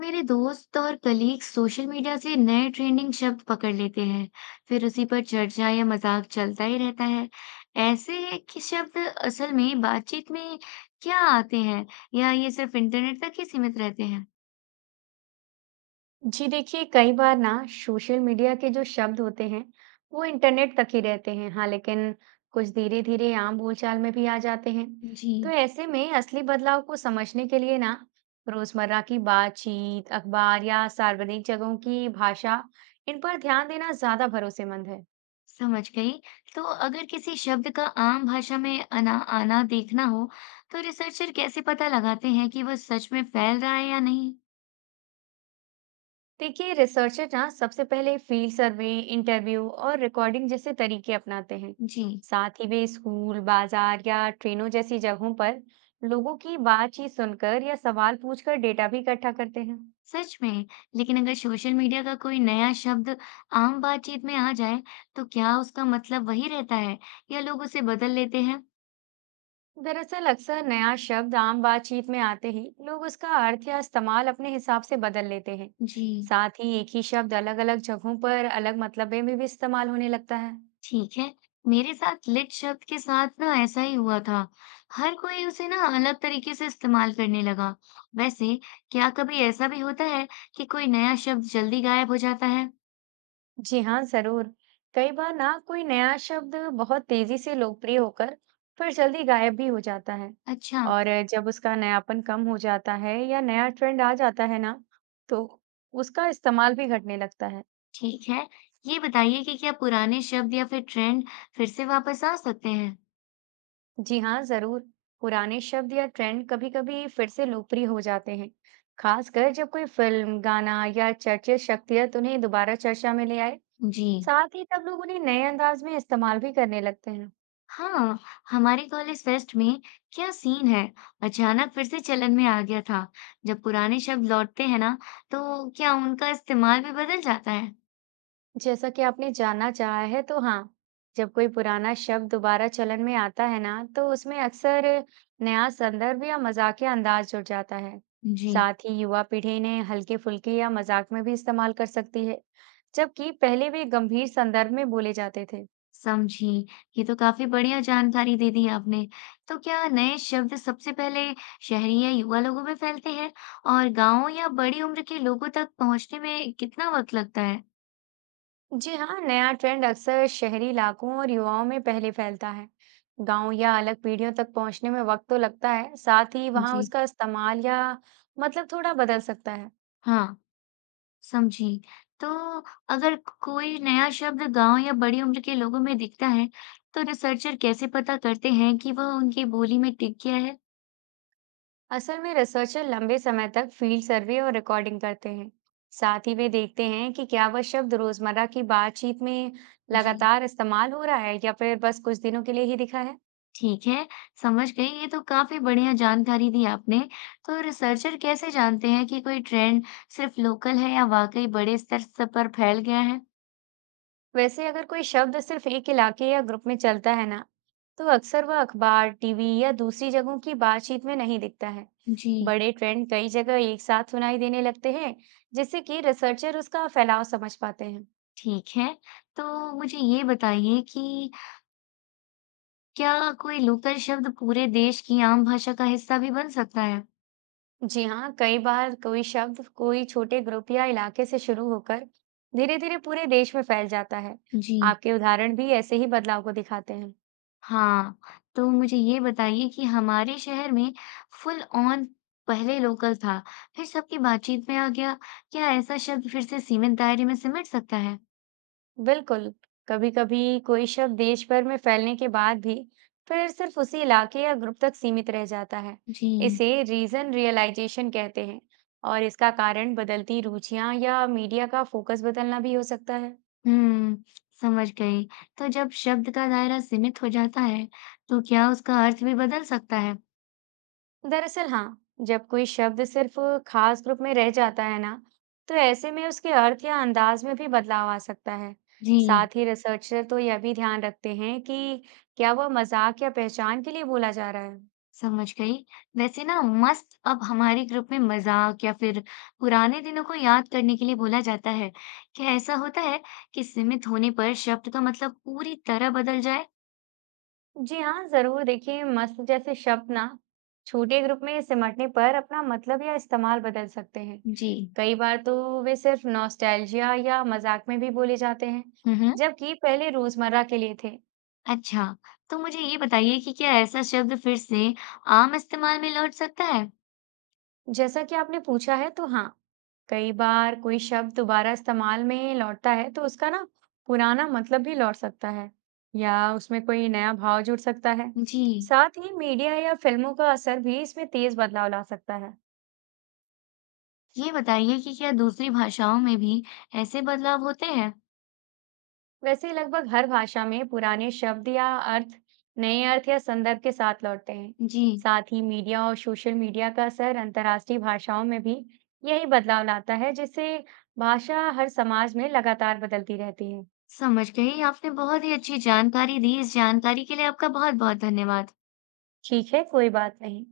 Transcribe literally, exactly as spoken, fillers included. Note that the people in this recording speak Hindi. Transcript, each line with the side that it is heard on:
left: मेरे दोस्त और कलीग्स सोशल मीडिया से नए ट्रेंडिंग शब्द पकड़ लेते हैं, फिर उसी पर चर्चा या मजाक चलता ही रहता है। ऐसे है कि शब्द असल में बातचीत में क्या आते हैं या ये सिर्फ इंटरनेट तक ही सीमित रहते हैं?
right: जी देखिए, कई बार ना सोशल मीडिया के जो शब्द होते हैं वो इंटरनेट तक ही रहते हैं। हाँ, लेकिन कुछ धीरे धीरे आम बोलचाल में भी आ जाते हैं।
left: जी
right: तो ऐसे में असली बदलाव को समझने के लिए ना रोजमर्रा की बातचीत, अखबार या सार्वजनिक जगहों की भाषा, इन पर ध्यान देना ज्यादा भरोसेमंद है।
left: समझ गई। तो अगर किसी शब्द का आम भाषा में आना आना देखना हो, तो रिसर्चर कैसे पता लगाते हैं कि वो सच में फैल रहा है या नहीं?
right: देखिए, रिसर्चर ना सबसे पहले फील्ड सर्वे, इंटरव्यू और रिकॉर्डिंग जैसे तरीके अपनाते हैं।
left: जी
right: साथ ही वे स्कूल, बाजार या ट्रेनों जैसी जगहों पर लोगों की बातचीत सुनकर या सवाल पूछकर डेटा भी इकट्ठा करते हैं।
left: सच में, लेकिन अगर सोशल मीडिया का कोई नया शब्द आम बातचीत में आ जाए, तो क्या उसका मतलब वही रहता है या लोग उसे बदल लेते हैं?
right: दरअसल, अक्सर नया शब्द आम बातचीत में आते ही लोग उसका अर्थ या इस्तेमाल अपने हिसाब से बदल लेते हैं।
left: जी,
right: साथ ही एक ही शब्द अलग-अलग जगहों पर अलग मतलब में भी इस्तेमाल होने लगता है।
left: ठीक है। मेरे साथ लिट शब्द के साथ ना ऐसा ही हुआ था। हर कोई उसे ना अलग तरीके से इस्तेमाल करने लगा। वैसे, क्या कभी ऐसा भी होता है कि कोई नया शब्द जल्दी गायब हो जाता है?
right: जी हाँ, जरूर। कई बार ना कोई नया शब्द बहुत तेजी से लोकप्रिय होकर फिर जल्दी गायब भी हो जाता है।
left: अच्छा,
right: और जब उसका नयापन कम हो जाता है या नया ट्रेंड आ जाता है ना, तो उसका इस्तेमाल भी घटने लगता है।
left: ठीक है। ये बताइए कि क्या पुराने शब्द या फिर ट्रेंड फिर से वापस आ सकते हैं?
right: जी हाँ, जरूर। पुराने शब्द या ट्रेंड कभी-कभी फिर से लोकप्रिय हो जाते हैं, खासकर जब कोई फिल्म, गाना या चर्चित शख्सियत उन्हें दोबारा चर्चा में ले आए।
left: जी।
right: साथ ही तब लोग उन्हें नए अंदाज में इस्तेमाल भी करने लगते हैं।
left: हाँ, हमारे कॉलेज फेस्ट में क्या सीन है अचानक फिर से चलन में आ गया था। जब पुराने शब्द लौटते हैं ना तो क्या उनका इस्तेमाल भी बदल जाता है?
right: जैसा कि आपने जानना चाहा है, तो हाँ, जब कोई पुराना शब्द दोबारा चलन में आता है ना, तो उसमें अक्सर नया संदर्भ या मजाकिया अंदाज जुड़ जाता है।
left: जी
right: साथ ही युवा पीढ़ी ने हल्के फुल्के या मजाक में भी इस्तेमाल कर सकती है, जबकि पहले वे गंभीर संदर्भ में बोले जाते थे।
left: समझी। ये तो काफी बढ़िया जानकारी दे दी आपने। तो क्या नए शब्द सबसे पहले शहरी या युवा लोगों में फैलते हैं और गांव या बड़ी उम्र के लोगों तक पहुंचने में कितना वक्त लगता है?
right: जी हाँ, नया ट्रेंड अक्सर शहरी इलाकों और युवाओं में पहले फैलता है। गांव या अलग पीढ़ियों तक पहुंचने में वक्त तो लगता है। साथ ही वहां
left: जी,
right: उसका इस्तेमाल या मतलब थोड़ा बदल सकता है।
left: हाँ समझी। तो अगर कोई नया शब्द गाँव या बड़ी उम्र के लोगों में दिखता है, तो रिसर्चर कैसे पता करते हैं कि वह उनकी बोली में टिक गया है?
right: असल में रिसर्चर लंबे समय तक फील्ड सर्वे और रिकॉर्डिंग करते हैं। साथ ही वे देखते हैं कि क्या वह शब्द रोजमर्रा की बातचीत में
left: जी।
right: लगातार इस्तेमाल हो रहा है या फिर बस कुछ दिनों के लिए ही दिखा है।
left: ठीक है, समझ गई। ये तो काफ़ी बढ़िया जानकारी दी आपने। तो रिसर्चर कैसे जानते हैं कि कोई ट्रेंड सिर्फ लोकल है या वाकई बड़े स्तर स पर फैल गया है?
right: वैसे अगर कोई शब्द सिर्फ एक इलाके या ग्रुप में चलता है ना, तो अक्सर वह अखबार, टीवी या दूसरी जगहों की बातचीत में नहीं दिखता है।
left: जी।
right: बड़े ट्रेंड कई जगह एक साथ सुनाई देने लगते हैं, जिससे कि रिसर्चर उसका फैलाव समझ पाते हैं।
left: ठीक है। तो मुझे ये बताइए कि क्या कोई लोकल शब्द पूरे देश की आम भाषा का हिस्सा भी बन सकता है?
right: जी हाँ, कई बार कोई शब्द कोई छोटे ग्रुप या इलाके से शुरू होकर धीरे धीरे पूरे देश में फैल जाता है।
left: जी।
right: आपके उदाहरण भी ऐसे ही बदलाव को दिखाते हैं।
left: हाँ, तो मुझे ये बताइए कि हमारे शहर में फुल ऑन पहले लोकल था, फिर सबकी बातचीत में आ गया। क्या ऐसा शब्द फिर से सीमित दायरे में सिमट सकता है?
right: बिल्कुल, कभी कभी कोई शब्द देश भर में फैलने के बाद भी फिर सिर्फ उसी इलाके या ग्रुप तक सीमित रह जाता है।
left: जी,
right: इसे रीजन रियलाइजेशन कहते हैं, और इसका कारण बदलती रुचियां या मीडिया का फोकस बदलना भी हो सकता है।
left: हम्म, समझ गई। तो जब शब्द का दायरा सीमित हो जाता है, तो क्या उसका अर्थ भी बदल सकता है?
right: दरअसल हाँ, जब कोई शब्द सिर्फ खास ग्रुप में रह जाता है ना, तो ऐसे में उसके अर्थ या अंदाज में भी बदलाव आ सकता है।
left: जी।
right: साथ ही रिसर्चर तो यह भी ध्यान रखते हैं कि क्या वह मजाक या पहचान के लिए बोला जा रहा है।
left: समझ गई। वैसे ना मस्त अब हमारे ग्रुप में मजाक या फिर पुराने दिनों को याद करने के लिए बोला जाता है। क्या ऐसा होता है कि सीमित होने पर शब्द का मतलब पूरी तरह बदल जाए?
right: जी हाँ, जरूर। देखिए, मस्त जैसे शब्द ना छोटे ग्रुप में सिमटने पर अपना मतलब या इस्तेमाल बदल सकते हैं।
left: जी।
right: कई बार तो वे सिर्फ नॉस्टैल्जिया या मजाक में भी बोले जाते हैं,
left: हम्म।
right: जबकि पहले रोजमर्रा के लिए थे।
left: अच्छा, तो मुझे ये बताइए कि क्या ऐसा शब्द फिर से आम इस्तेमाल में लौट सकता है?
right: जैसा कि आपने पूछा है, तो हाँ, कई बार कोई शब्द दोबारा इस्तेमाल में लौटता है तो उसका ना पुराना मतलब भी लौट सकता है या उसमें कोई नया भाव जुड़ सकता है।
left: जी।
right: साथ ही मीडिया या फिल्मों का असर भी इसमें तेज बदलाव ला सकता है।
left: ये बताइए कि क्या दूसरी भाषाओं में भी ऐसे बदलाव होते हैं?
right: वैसे लगभग हर भाषा में पुराने शब्द या अर्थ नए अर्थ या संदर्भ के साथ लौटते हैं।
left: जी।
right: साथ ही मीडिया और सोशल मीडिया का असर अंतर्राष्ट्रीय भाषाओं में भी यही बदलाव लाता है, जिससे भाषा हर समाज में लगातार बदलती रहती है।
left: समझ गई। आपने बहुत ही अच्छी जानकारी दी। इस जानकारी के लिए आपका बहुत-बहुत धन्यवाद।
right: ठीक है, कोई बात नहीं।